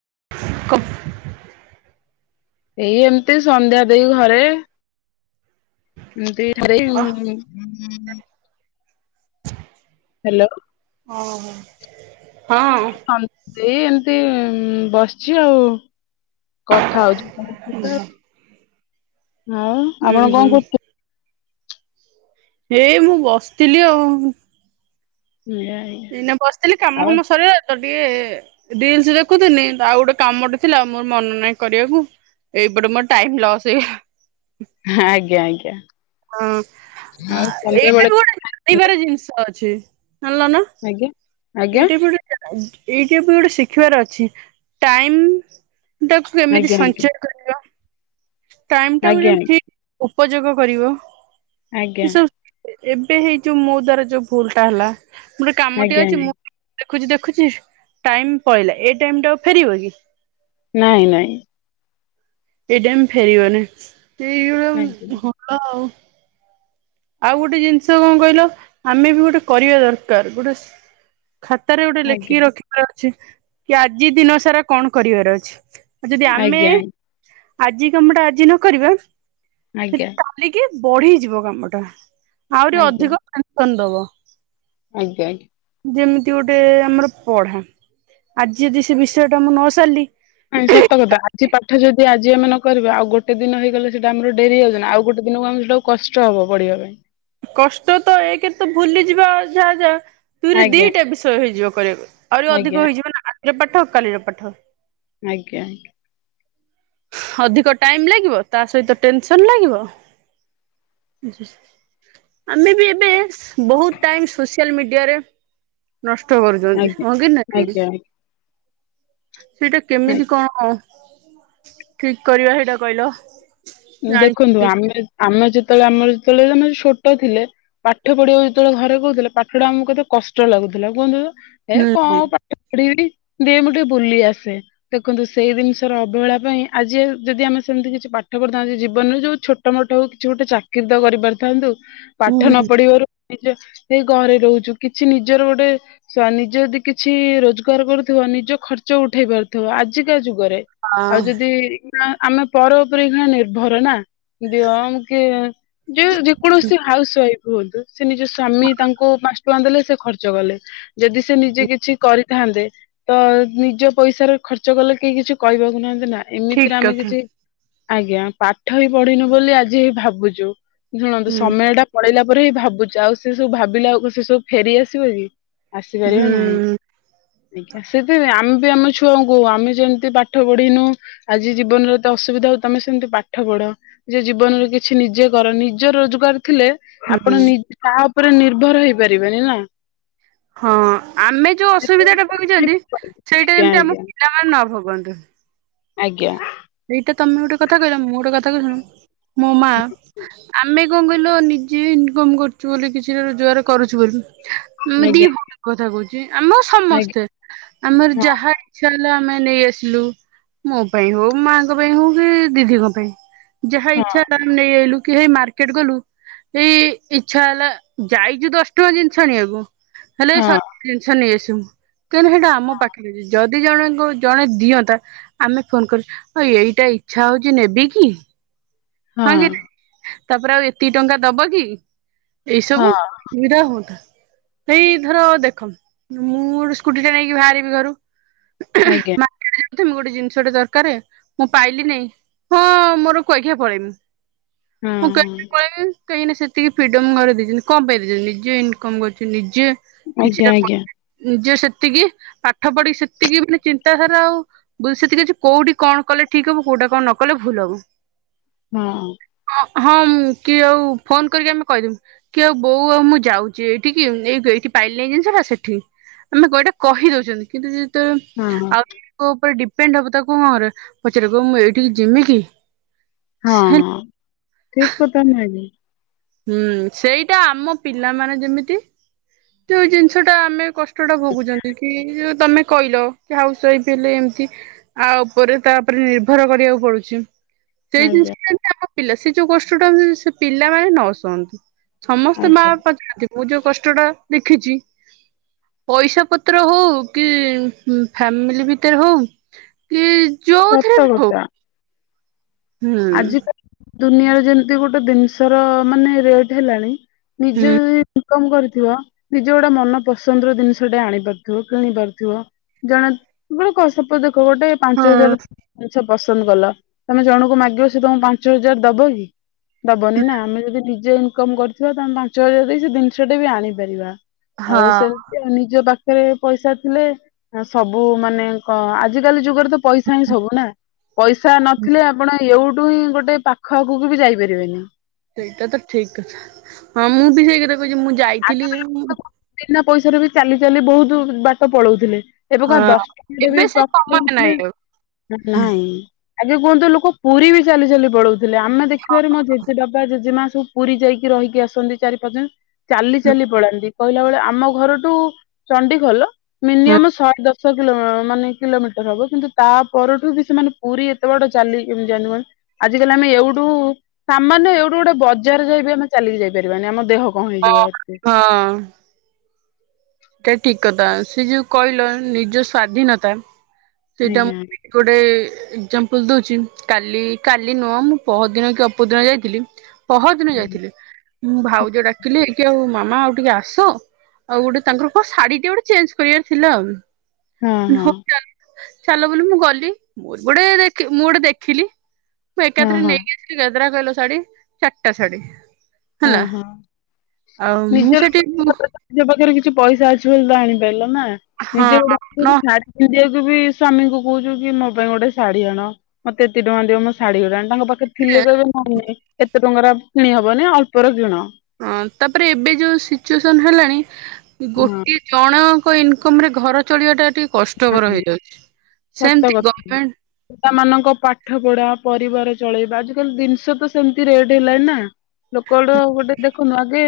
[inaudible] ଏଇ ଏମିତି ସନ୍ଧ୍ୟା ଦେଇ ଘରେ ଏମିତି ଘରେ ହଁ ଉମ୍ [inaudible] ହ୍ୟାଲୋ। ଓହ ହଁ। ଏଇ ଏମତି ଇମ୍ ବସିଛି ଆଉ କଥା ହଉଛି ଘର ସହିତ। ହଉ ହୁଁ ଆପଣ ହୁଁ କଣ କରୁଛନ୍ତି? ଏଇ ମୁଁ ବସିଥିଲି ଆଉ ଆଜ୍ଞା ଦିନେ ବସିଥିଲି କାମ ଆଜ୍ଞା ଆଉ ଫାମ ସରିଲ ଟିକେ ରିଲସ ଦେଖୁଥିଲି, ଆଉ ଗୋଟେ କାମଟେ ଥିଲା ମୋର ମନ ନହିଁ କରିବାକୁ। ଏଇବେଡ ମୋର ଟାଇମ୍ ଲସ୍ଇ ହେଇ ଆଜ୍ଞା ଆଜ୍ଞା। ହଁ ଆଉ ଏଇଟା ସନ୍ଧ୍ୟାବେଳେ ବି ଗୋଟେ ଜାଣିବାର ଜିନିଷ ଅଛି। [unintelligible] ଆଜ୍ଞା ଆଜ୍ଞା ଏଇଟୁବ ଗୋଟେ ଶିଖିବାର ଅଛି ଟାଇମ ତାକୁ କେମିତି ଆଜ୍ଞା ସଞ୍ଚୟ ଆଜ୍ଞା କରିବା। ଟାଇମ ଟାକୁ ଆଜ୍ଞା ଠିକ୍ ଉପଯୋଗ କରିବ। ଆଜ୍ଞା। ସେ ସବୁ ଏବେ ହେଇଛୁ ମୋ ଦ୍ଵାରା ଯୋଉ ଭୁଲ ଟା ହେଲା ମୋରୋ କାମଟେ ଆଜ୍ଞା ଅଛି ମୁଁ ଦେଖୁଛି ଦେଖୁଛି ଟାଇମ ପହିଲା ଏଇ ଟାଇମ ଟା ଆଉ ଫେରିବ କି? ନାଇଁ ନାଇଁ। ଏଇ ଟାଇମ୍ ଫେରିବନି ଏଇ ଆଜ୍ଞା [unintelligible] ହଲ ଆଉ। ଆଉ ଗୋଟେ ଜିନିଷ କଣ କହିଲ, ଆମେ ବି ଗୋଟେ କରିବା ଦରକାର ଗୋଟେ ସି ଖାତାରେ ଗୋଟେ ଆଜ୍ଞା ଲେଖିକି ରଖିବାର ଅଛି କି ଆଜି ଦିନ ସାରା କଣ କରିବାର ଅଛି। ଆଉ ଯଦି ଆମେ ଆଜ୍ଞା ଆଜି କାମ ଟା ଆଜି ନ କରିବା ସେ ଆଜ୍ଞା ଆଜ୍ଞା କାଲିକି ବଢିଯିବ କାମ ଟା ଆହୁରି ଅଧିକ ଟେନସନ ଦବ। ଆଜ୍ଞା ଆଜ୍ଞା। ଯେମିତି ଗୋଟେ ଆମର ପଢା ଆଜି ଯଦି ସେ ବିଷୟ ଟା ମୁଁ ନ ସାରିଲି ନାଇ ସତ କଥା ଆଜି ପା ଏଠାଦି ଆମେ ନ କରିବା ଆ ଗୋଟେ ଦିନ ହେଇଗଲେ ସେଇଟ ଆମର ଡରିଯାଉଛି ଆଉ ଗୋଟେ ଦିନ ଆମ ସେଇଟା କଷ୍ଟ ହେବ ପଡ଼ିବ। [unintelligible] କଷ୍ଟ ତ ଏ କେ ତ ଭୁଲିଯିବା ଯାହା ଯା। ତୁରେ ଆଜ୍ଞା ଦିଟା ବିଷୟ ହେଇଯିବ କରିବା ଆହୁରି ଅଧିକ ଆଜ୍ଞା ହେଇଯିବ ନା ରାତିର ପାଠ ଆଉ କାଲିର ପାଠ। ଆଜ୍ଞା ଆଜ୍ଞା। ଅଧିକ ଟାଇମ ଲାଗିବ ତା ସହିତ ଟେନସନ୍ ଲାଗିବ। ହ। ଆମେ ବି ଏବେ ବହୁତ ଟାଇମ ସୋସିଆଲ ମିଡିଆରେ। ନଷ୍ଟ କରୁଛନ୍ତି, ଆଜ୍ଞା ହଁ କି ଆଜ୍ଞା ନାହିଁ? ଆଜ୍ଞା ସେଇଟା କେମିତି ଆଜ୍ଞା। କଣ ଠିକ କରିବା ସେଇଟା କହିଲ? ଜାଣି ଦେଖନ୍ତୁ ହୁଁ ଆମେ ଆମେ ଯି ସେତେବେଳେ ଆମର ଯେତେବେଳେ ଜେ ଛୋଟ ଥିଲେ ପାଠ ପଢିବାକୁ ଯେତେବେଳେ ଘରେ କହୁଥିଲେ ପାଠଢା ଆମକୁ କେତେ କଷ୍ଟ ଲାଗୁଥିଲା। ବ ଲ କୁହନ୍ତୁ ଏ ହୁଁ କଣ ପାଠ ପଢିବି। ଦି ମୁଁ ଟିକେ ବୁଲି ଆସେ ଦେଖନ୍ତୁ, ସେଇ ଜିନିଷର ଅବହେଳା ପାଇଁ ଆଜି ଯଦି ଆମେ ସେମିତି କିଛି ପା ପାଠ କରଥାନ୍ତି ଜୀବନରେ ଯୋଉ ଛୋଟ ମୋଟ ହଉ କିଛି ଗୋଟେ ଚାକିର ତ କରିପାରିଥାନ୍ତୁ ପାଠ ହୁଁ ନ ପଢିବାରୁ। ନିଜ ସେଇ ଘରେ ରହୁଛୁ କିଛି ନିଜର ଗୋଟେ ନିଜେ ଯଦି କିଛି ରୋଜଗାର କରୁଥିବ। ନିଜ ଖର୍ଚ୍ଚ ଉଠେଇ ପାରୁଥିବ ଆଜିକା ଯୁଗ। ଯୁଗରେ ଆଉ ହଁ ଯଦି ଆମେ ପର ଉପରେଇ ନିର୍ଭର ନା। ଦିଅ କି ଯଉ ଯେକୌଣସି ହାଉସ୍ ୱାଇଫ୍ ହୁଅନ୍ତୁ। ସେ ନିଜ ସ୍ବମୀ ତାଙ୍କୁ ଦେଲେ ସେ ଖର୍ଚ୍ଚ ଗଲେ ଯଦି ସେ ନିଜେ କିଛି କରିଥାନ୍ତେ ତ ନିଜ ପଇସାରେ ଖର୍ଚ୍ଚ କଲେ କେହି କିଛି କହିବାକୁ ନାହାନ୍ତି ନା! ଠିକ ଏମିତିରେ ଆମେ କଥା କିଛି ଆଜ୍ଞା, ପାଠ ହିଁ ପଢିନୁ ବୋଲି ଆଜି ହି ଭାବୁଛୁ ଶୁଣନ୍ତୁ ହୁଁ ସମୟ ଟା ପଳେଇଲା ପରେ ହିଁ ଭାବୁଛି ଆଉ ସେ ସବୁ ଭାବିଲା ଆଉ ସେ ସବୁ ଫେରି ଆସିବ କି? ଆସିପାରିବ ନାହିଁ ହୁଁ ଆଜ୍ଞା ସେଥିପାଇଁ ଆମ। ଆମ ଛୁଆଙ୍କୁ ଆମେ ଯେମିତି ପାଠ ପଢିନୁ ଆଜି ଜୀବନରେ ଅସୁବିଧା ହଉ ତମେ ସେମିତି ପାଠ ପଢ ନି ଜୀବନରେ କିଛି ନିଜେ କର ନିଜ ରୋଜଗାର। ଥିଲେ ହୁଁ ଆପଣ ତା ଉପରେ ନିର୍ଭର ହେଇପାରିବେନି ନା ହଁ ଆମେ ଯୋଉ ଅସୁବିଧା ଟା ଭୋଗିଛନ୍ତି ସେଇଟା ଯେତେବେଳେ ଯେମତି ଆମ ଆଜ୍ଞା ପିଲାମାନେ ନ ଭୋଗନ୍ତୁ। ଆଜ୍ଞା। ଏଇଟା ତମେ ଗୋଟେ କଥା କହିଲ ମୁଁ ଗୋଟେ କଥା କ ଶୁଣୁ ମୋ ମା ଆମେ କଣ କହିଲ ନିଜେ ଇନକମ କରୁଛୁ, ବୋଲି କିଛି ରୋଜଗାର କରୁ ବୋଲି ଆମେ ଆଜ୍ଞା ଦି ଆଜ୍ଞା ଭଲ କଥା କହୁଛି, ଆମ ସମସ୍ତେ ଆଜ୍ଞା ଆମର ଯାହା ଇଛା ହେଲା ଆମେ ନେଇ ଆସିଲୁ ମୋ ପାଇଁ ହଉ ମାଙ୍କ ପାଇଁ ହଉ କି ଦିଦିଙ୍କ ପାଇଁ। ଯାହା ହଁ ଇଚ୍ଛା ଆମ ନେଇଲୁ। କି ସେଇ ମାର୍କେଟ ଗଲୁ ଏଇ ଇଛା ହେଲା, ଯାଇଛୁ ଦଶ ଟଙ୍କା ଜିନିଷ ଆଣିବାକୁ ହେଲେ ଏ ହଁ ସବୁ ଜିନିଷ ନେଇ ଆସିବୁ କାହିଁକନା ସେଇଟା ଆମ ପାଖରେ ଯଦି ଦି ଜଣଙ୍କୁ ଜଣେ ଦିଅନ୍ତା। ଆମେ ଫୋନ କରିଛ ଏଇଟା ଇଛା ହଉଛି ନେବି କି? ହଁ କି ତାପରେ ଆଉ ଏତିକ ଟଙ୍କା ଦବ କି? ଏଇ ହଁ ସବୁ ହଁ ସୁବିଧା ହୁଅନ୍। ସେଇ ଧର ଦେଖ ମୁଁ ଗୋଟ ସ୍କୁଟି ଟା ନେଇକି ବାହାରିବି ଘରୁ ଆଜ୍ଞା ମାର୍କେଟ ପ୍ରମ ତମେ ଗୋଟେ ଜିନିଷ ଟେ ଦରକାର, ମୁଁ ପାଇଲି ନାଇଁ ହଁ ମୋର କୁଆଖିଆ ପଳେଇମି ହଁ ମୁଁ ହଁ। କହିଖିଆ ପଳେଇମି କାହିଁକିନା ସେତିକି ଫିଡମ ଘରେ ଦେଇଛନ୍ତି, କଣ ପାଇଁ ଦେଇଛନ୍ତି ନିଜେ ଇନକମ କରୁଛନ୍ତି ନିଜେ ଆଜ୍ଞା କିଛିଟା ଆଜ୍ଞା କମପିଳିଟ ନିଜ। ସେତିକି ପାଠ ପଢିକି ସେତିକି ମାନେ ଚିନ୍ତାଧାରା ଆଉ ବୁଝ ସେତିକି ଅ କୋଉଠି କଣ କଲେ ଠିକ ହବ କ। କଉଟା କଣ ନ କଲେ ଭୁଲ ହବ ହଁ ହଁ କି ଆଉ ଫୋନ କରିକି ଆମେ କହିଦେମୁ, କି ଆଉ ବୋଉ ଆଉ ମୁଁ ଯାଉଛି ଏଇଠ କି ଏଇ ପାଇଲେଣି ଜିନିଷଟା ସେଠି ଆମେ ଏଟା କହିଦଉଛନ୍ତି, କିନ୍ତୁ ହଁ ଆଗ ଉପ ପେଣ୍ଡ ପ ତା କଣରେ ପଚାର କ ମୁଁ ଏଇଠିକି ଯିମି କି? ହଁ ହ ଠିକ କଥା ନୁହେଁ କି? ହୁଁ ସେଇଟା ଆମ ପିଲାମାନେ ଯେମିତି ଯୋଉ ଜିନିଷ ଟା ଆମେ କଷ୍ଟ କଷ୍ଟ ଟା ଭୋଗୁଛନ୍ତି କିଉ ତମେ କହିଲ କି ହାଉସ ୱାଇଫ ହେଲେ, ଏମିତି ଆ ଉପରେ ତା ଉପରେ ନିର୍ଭର କରିବାକୁ ପଡୁଛି ସେଇ ଆଜ୍ଞା ଜିନିଷ ଆମ ପିଲା ସେ ଯୋଉ କଷ୍ଟ ଟା ସେ ପିଲାମାନେ ନ ଶୁଅନ୍ତୁ। ସମସ୍ତେ ମା ଆଜ୍ଞା ବାପା ଚାହାନ୍ତି ମୁଁ ଯୋଉ କଷ୍ଟ ଟା ଦେଖିଛି ପଇସା ପତ୍ର ହଉ କି ଫ୍ୟାମିଲି ଭିତରେ ହଉ କି ଯୋଉଥିରେ ସତ ବି ହଉ କଥା। ହୁଁ। ଆଜିକାଲି ଦୁନିଆରେ ଯେମିତି ଗୋଟେ ବିନଷର ମାନେ ରେଟ ହେଲାଣି ନିଜେ ହୁଁ। ଯଦି କମ୍ କରିଥିବ ନିଜ ଗୋଟେ ମନ ପସନ୍ଦର ଜିନିଷ ଟେ ଆଣି ପାରୁଥିବ କିଣି ପାରୁଥିବ ଜଣେ ବଳେ କସପଦ ଗୋଟେ ପାଞ୍ଚ ହଁ। ହଜାର ଜିନିଷ ପସନ୍ଦ କଲ ତମେ ଜଣକୁ ମାଗ ସେ ତମକୁ ପାଞ୍ଚ ହଜାର ଦବ କି ଦବନି ନା ଆମେ ଯଦି ନିଜେ କମ କରିଥିବା ତାମେ ପାଞ୍ଚ ହଜାର ଦେଇ, ସେ ଜିନିଷଟା ବି ଆଣିପାରିବା ଆଉ ହଁ ସେମିତି ନିଜ ପାଖରେ ପାଖରେ ପଇସା ଥିଲେ, ସବୁ ମାନେ କ ଆଜିକାଲି ଯୁଗରେ ତ ପଇସା ହିଁ ସବୁ ନା ପଇସା ନଥିଲେ ଆପଣ କୋଉଠୁ ହିଁ ଗୋଟେ ପାଖ ଆଗକୁ ବି ଯାଇପାରିବେନି ସେଇଟା ତ ଠିକଥା ହଁ ମୁଁ ବି ସେଇ କଥା କହୁଛି, ମୁଁ ଆଗେ ଯାଇଥିଲି ବି ଲୋକ ବିନା ପଇସାରେ ବି ଚାଲି ଚାଲି ବହୁତ ବାଟ ପଳଉଥିଲେ ଏବେ କଣ ହଁ ଦଶଟାଡେ ଏବେ ବି ସେ ପାଖ ନ ସମୟ ଥିଲେ ନାହିଁ ଆଉ ନାଇଁ ଆଗେ କୁହନ୍ତୁ ଲୋକ ପୁରୀ ବି ଚାଲି ଚାଲି ପଳଉଥିଲେ, ଆମେ ଦେଖିବାରେ ମୋ ଜେଜେ ବାବା ଜେଜେମା ସବୁ ପୁରୀ ଯାଇକି ରହିକି ଆସନ୍ତି ଚାରି ପାଞ୍ଚ ଜଣ ଚାଲି ଚାଲି ପଳାନ୍ତି କହିଲା ବେଳେ ଆମ ଘରଠୁ ଚଣ୍ଡିଖଲ ହଁ ମିନିମମ ଶହେ ଦଶ ଶ କିଲୋ ମାନେ କିଲୋମିଟର ହବ, କିନ୍ତୁ ତା ପରଠୁ ବି ସେମାନେ ପୁରୀ ଏତେ ବାଟ ଚାଲି କେମିତି ଯାଆନ୍ତି ମାନେ ଆଜିକାଲି ଆମେ ଏଉଠୁ ସାମାନ୍ୟ ଏଇଠୁ ଗୋଟେ ବଜାର ଯାଇ ବିି ଆମେ ଚାଲିକି ଯାଇପାରିବାନି ଆମ ଦେହକୁ ହଁ ହଁ। ସେଟା ଠିକ କଥା ସେ ଯୋଉ କହିଲ ନିଜ ସ୍ଵାଧୀନତା ସେଇଟା ମୁ ଆଜ୍ଞା କୋଟେ ଏଜାମ୍ପଲ ଦଉଛି କାଲି କାଲି ନୂହଁ ମୁଁ ପହ ଦିନ କି ଅପର ଦିନ ଯାଇଥିଲି। ପହଦିନ ଯାଇଥିଲି, ମୁଁ ଭାଉଜ ଡାକିଲି କି ଆଉ ମାମା ଆଉ ଟିକେ ଆସ ଆଉ ଗୋଟେ ତାଙ୍କର କଣ ଶାଢ଼ୀ ଟେ ଗୋଟେ ଚେଞ୍ଜ କରିବାର ଥିଲା ହଁ ହଁ ଆଉ। ଚାଲ ବୋଲି ମୁଁ ଗଲି ମୁ ଗୋଟେ ମୁଁ ଗୋଟେ ଦେଖିଲି ମୁଁ ହଁ ଏକାଥରେ ହଁ ନେଇକି ଆସିଲି, ଗଦରା କହିଲ ଶାଢୀ ଚାରିଟା ଶାଢୀ ହଁ ହେଲା ହଁ ଆଉ ମୁଁ ସେଠି ନିଜ ପାଖରେ କିଛି ପଇସା ଅଛି ବୋଲି ତ ଆଣିପାରିଲ ନା ହଁ ନିଜ ଗାଢକୁ ନ [unintelligible] ବି ସ ସ୍ଵାମୀଙ୍କୁ କହୁଚୁ କି ମୋ ପାଇଁ ଗୋଟେ ଶାଢୀ ଆଣ, ମତେ ଏତେ ଟଙ୍କା ଦି ମୋ ଶଢୀ ଗୁଡାଣ ତାଙ୍କ ପାଖରେ ଥିଲେ କହିବେ, ନାଇଁ ନାଇଁ ଏତେ ଟଙ୍କାର କିଣି ହବନି ଅଳ୍ପର କିଣ ହଁ ତାପରେ ଏବେ ଯୋଉ ସିଚୁଏସନ ହେଲାଣି ହଁ ଗୋଟେ ଜଣ ଇନକମ ରେ ଘର ଚଳିବା ଟା ଟିକେ କଷ୍ଟକର ହେଇଯାଉଛି, ସେମତି ଗଣ୍ଟ ପିଲା ମାନଙ୍କ ପାଠ ପଢା ପରିବାର ଚଳେଇବା ଆଜିକାଲି, ଜିନିଷ ତ ସେମତି ରେଟ ହେଲାଣି ନା? ଲୋକଡୁ ଗୋଟେ ଦେଖୁନା ଆଗେ।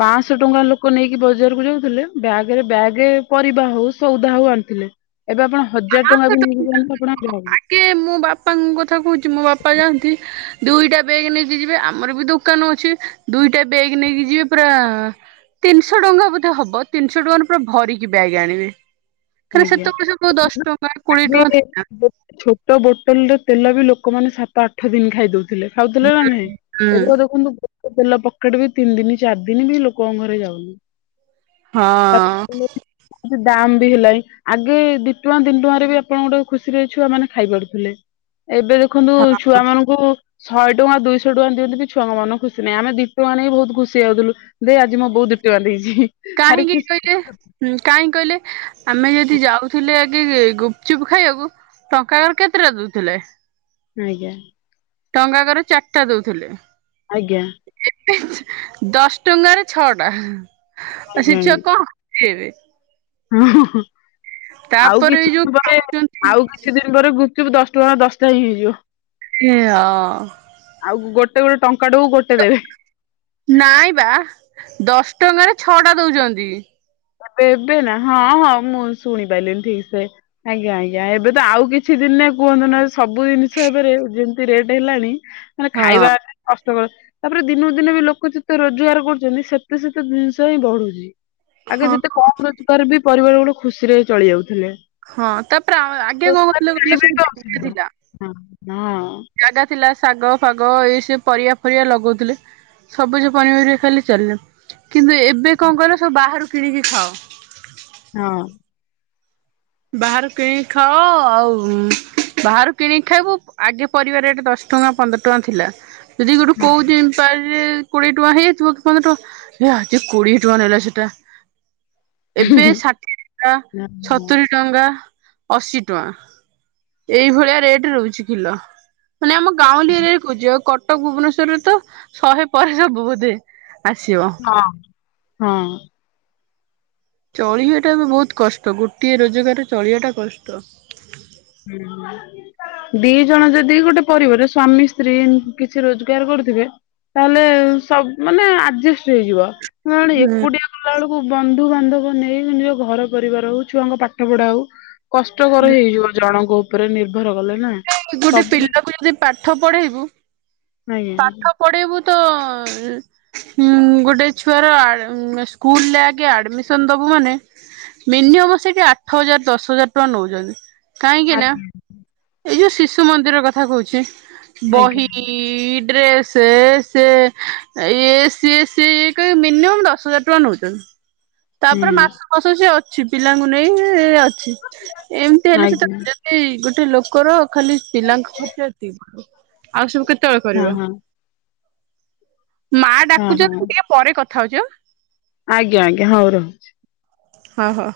ପଂସ୍ ଶହ ଟଙ୍କା ଲୋକ ନେଇକି ବଜାରକୁ ଯାଉଥିଲେ ବ୍ୟାଗରେ ବ୍ୟାଗ ପରିବା ହଉ ସଉଦା ହଉ ଆଣିଥିଲେ। ଏବେ ଆପଣ ହଜାର ଆଗେ ଟଙ୍କା ବି ନେଇକି ଯାଆନ୍ତୁ ଆପଣ ବ୍ୟାଗ। [unintelligible] ମୁଁ ବାପାଙ୍କ କଥା କହୁଛି ମୋ ବାପା ଯାଆନ୍ତି। ଦୁଇଟା ବେଗ ନେଇକି ଯିବେ ଆମର ବି ଦୋକାନ ଅଛି, ଦୁଇଟା ବେଗ୍ ନେଇକି ଯିବେ ପୁରା ତିନିଶହ ଟଙ୍କା ବୋଧେ ହବ ତିନିଶହ ଟଙ୍କାର ପୁରା ଭରିକି ବ୍ୟାଗ ଆଣିବେ। ଖାଲି ଆଜ୍ଞା। ସେତେବେଳେ ସେ କୋଉ ଦଶ ଟଙ୍କା କୋଡିଏ ଟଙ୍କା ଆଗେ ଥିଲା ଛୋଟ ବୋଟଲ ର ତେଲ ବି ଲୋକମାନେ ସାତ ଆଠ ଦିନ ଖାଇ ଦଉ ଥିଲେ। ଖାଉଥିଲେ ନା ନାହିଁ? ହୁଁ ଏବେ ଦେଖନ୍ତୁ ତେଲ ପକେଟେ ବି ତିନି ଦିନ ଚାରି ଦିନ ବି ଲୋକଙ୍କ ଘରେ ଯାଉନି। ହଁ। ତାପରେ ଦାମ୍ ବି ହେଲାଣି। ଆଗେ ଦିଟୁଆଁ ତିନଟୁଆଁ ରେ ବି ଆପଣଙ୍କ ଗୋଟେ ଖୁସିରେ ଛୁଆ ମାନେ ଖାଇ ପାରୁଥିଲେ। ଏବେ ଦେଖନ୍ତୁ ଛୁଆ ମାନଙ୍କୁ ଶହେ ଟା ଦୁଇଶହ ଟଙ୍କା ଦିଅନ୍ତିି ଛୁଆଙ୍କ ମନ ଖୁସି ନାହିଁଆମେ ଦିଟଙ୍କା ନେଇକି ବି ବହୁତୁ ଖୁସି ହେଇ ଯାଉଥିଲୁ ଦେ ଆଜି ମୋ ବୋଉ ଦି ଟଙ୍କା ଦେଇଛି। ଭାରି କାହିଁକି ଖୁସି କହିଲେ ହୁଁ କାହିଁକ କହିଲେ? ଆମେ ଯଦି ଯାଉଥିଲେ ଆଗେ ଗୁପଚୁପ ଖାଇବାକୁ ଟଙ୍କା କର କେତେଟା ଦଉଥିଲେ? ଆଜ୍ଞା। ଟଙ୍କାକରେ ଚାରିଟା ଦଉଥିଲେ। ଆଜ୍ଞା। [unintelligible] ଦଶ ଟଙ୍କାରେ ଛଅ ଟା ଆ ସେ ଛୁଆ କଣ ଖୁସିହେବେ? ହ ଅଁ ଅଁ ଆଉ ଏଇ କିଛି ଯୋଉ ଦିନ ପରେ ଖାଉଛନ୍ତି ଆଉ କିଛି ଦିନ ପରେ ଗୁ୍ ଚୁପ ଦଶ ଟଙ୍କା ଦଶଟା ହେଇଯିବ। ଏ ହଁ। ସେ ପୁଣି ଟଙ୍କାଟୁକୁ ଗୋଟେ ଦେବେ। ନାଇଁ ବା ଦଶ ଟଙ୍କାରେ ଛଅଟା ଦଉଛନ୍ତି। ଏବେ ଏବେ ନା ହଁ ହଁ ମୁଁ ଶୁଣି ପାରିଲିନି ଠିକ ସେ ଆଜ୍ଞା ଆଜ୍ଞା ଏବେ ତ ଆଉ କିଛି ଦି ଦିନେ କୁହନ୍ତୁ ନା ସବୁ ଜିନିଷ ଏବେ ରେ ଯେମିତି ରେଟ୍ ହେଲାଣି ମାନେ ହଁ ଖାଇବା ଆମେ କ ତାପରେ ଦିନକୁ ଦିନ ବି ଲୋକ ଯେତେ ରୋଜଗାର କରୁଛନ୍ତି ସେତେ ସେତେ ଜିନିଷ ହିଁ ବଢୁଛି। ଆଗେ ହଁ ଯେତେ କମ ରୋଜଗାର ବି ପରିବାର ଗୋଟେ ଖୁସି ରେ ଚଳି ଯାଉ ଥିଲେ। ହଁ ତାପରେ ଆଗେ କଣ କରୁଥିଲେ କହିଲ ସବୁ ଜାଗା ଥିଲା। [unintelligible] ହଁ ହଁ। ଜାଗା ଥିଲା ଶାଗ ଫାଗ ଏ ସେ ପରିବା ଫରିବା ଲଗାଉଥିଲେ ସବୁଜ ପନିପରିବା ଖାଲି ଚାଲିଲା। କିନ୍ତୁ ଏବେ କଁ କହିଲ? ସବୁ ବାହାରୁ କିଣିକି ଖାଅ। ହଁ। ବାହହାରୁ କିଣିକି ଖାଅ ଆଉ ଉଁ ବାହାରୁ କିଣିକି ଖାଇବୁ ଆଗେ ପରିବା ରେଟ୍ ଦଶ ଟଙ୍କା ପନ୍ଦର ଟଙ୍କା ଥିଲା। ଯଦି ଗୋଟେ ହଁ କୋଉଦିନ ପାରେ କୋଡିଏ ଟଙ୍କା ହେଇଯାଇଥିବ ପନ୍ଦର ଟଙ୍କା ଆଜି କୋଡିଏ ଟଙ୍କା ନେଲା ସେଟା। ଏବେ ଷାଠିଏଟା ହଁ ଛ ହଁ। ଟଙ୍କା ଅଶୀ ଟଙ୍କା ଏଇଭଳିଆ ରେଟ ରହୁଛି କିଲୋ। ମାନେ ଆମ ଗାଉଁଲି ଏରିଆରେ କହୁଛି, ଆଉ କଟକ ଭୁବନେଶ୍ୱର ରେ ତ ଶହେ ପରେ ସବୁ ବୋଧେ। ଆସିବ ହଁ ହଁ। ଚଳିବା ଟା ବହୁତ କଷ୍ଟ ଗୋଟିଏ ରୋଜଗାରରେ ଚଳିବା ଟା କଷ୍ଟ। ହୁଁ, ଦି ଜଣ ଯଦି ଗୋଟେ ପରିବାର ସ୍ଵାମୀ ସ୍ତ୍ରୀ ଏମିତି କିଛି ରୋଜଗାର କରୁଥିବେ। ତାହେଲେ ସବୁ ମାନେ ଆଡଜଷ୍ଟ ହେଇଯିବ ନହେଲେ ଏକୁଟିଆ କଲା ବେଳକୁ ବନ୍ଧୁ ବାନ୍ଧବ ନେଇ ନିଜ ଘର ପରିବାର ହଉ ଛୁଆଙ୍କ ପାଠ ପଢା ହଉ କଷ୍ଟକର ହେଇଯିବ ଜଣଙ୍କ ଉପରେ ନିର୍ଭ ଘର ଗଲେ ନା ଗୋଟେ ସବୁ ବେଳେ, ପିଲାକୁ ଯଦି ପାଠ ପଢେଇବୁ ଆଜ୍ଞା। [inaudible] ହଁ ଗୋଟେ ଛୁଆର ସ୍କୁଲରେ ଆଗେ ଆଡମିସନ ଦବୁ ମାନେ ମିନିଅବ ସେଠି ଆଠ ହଜାର ଦଶ ହଜାର ଟଙ୍କା ନଉଛନ୍ତି କାହିଁକି ନା ଆଜ୍ଞା। ଏଇ ଯୋଉ ଶିଶୁ ମନ୍ଦିରର କଥା କହୁଚି ଆଜ୍ଞା ଆଜ୍ଞା ବହି ରେ ସେ ସେ ଇଏ ସିଏ ସିଏ କଇବେ, ମିନିମ ଦଶ ହଜାର ଟଙ୍କା ନେଉଛନ୍ତି। ତାପରେ ହୁଁ ମାସ ମାସ ସିଏ ଅଛି ପିଲାଙ୍କୁ ନେଇ ସେ ଏମିତି ହେଲେ ସେଟା ଆଜ୍ଞା ଯୋଦି ଗୋଟେ ଲୋକର ଖାଲି ପିଲାଙ୍କ ଖର୍ଚ୍ଚ ଏତିକି ଆଉ ସବୁ କେ ହଁ ହଁ। ମା ଡାକୁଛନ୍ତି ହଁ ହଁ ଟିକେ ପରେ କଥା ହଉଚି। ଆଜ୍ଞା ଆଜ୍ଞା ହଉ ରହୁଚି। ହଁ ହଁ।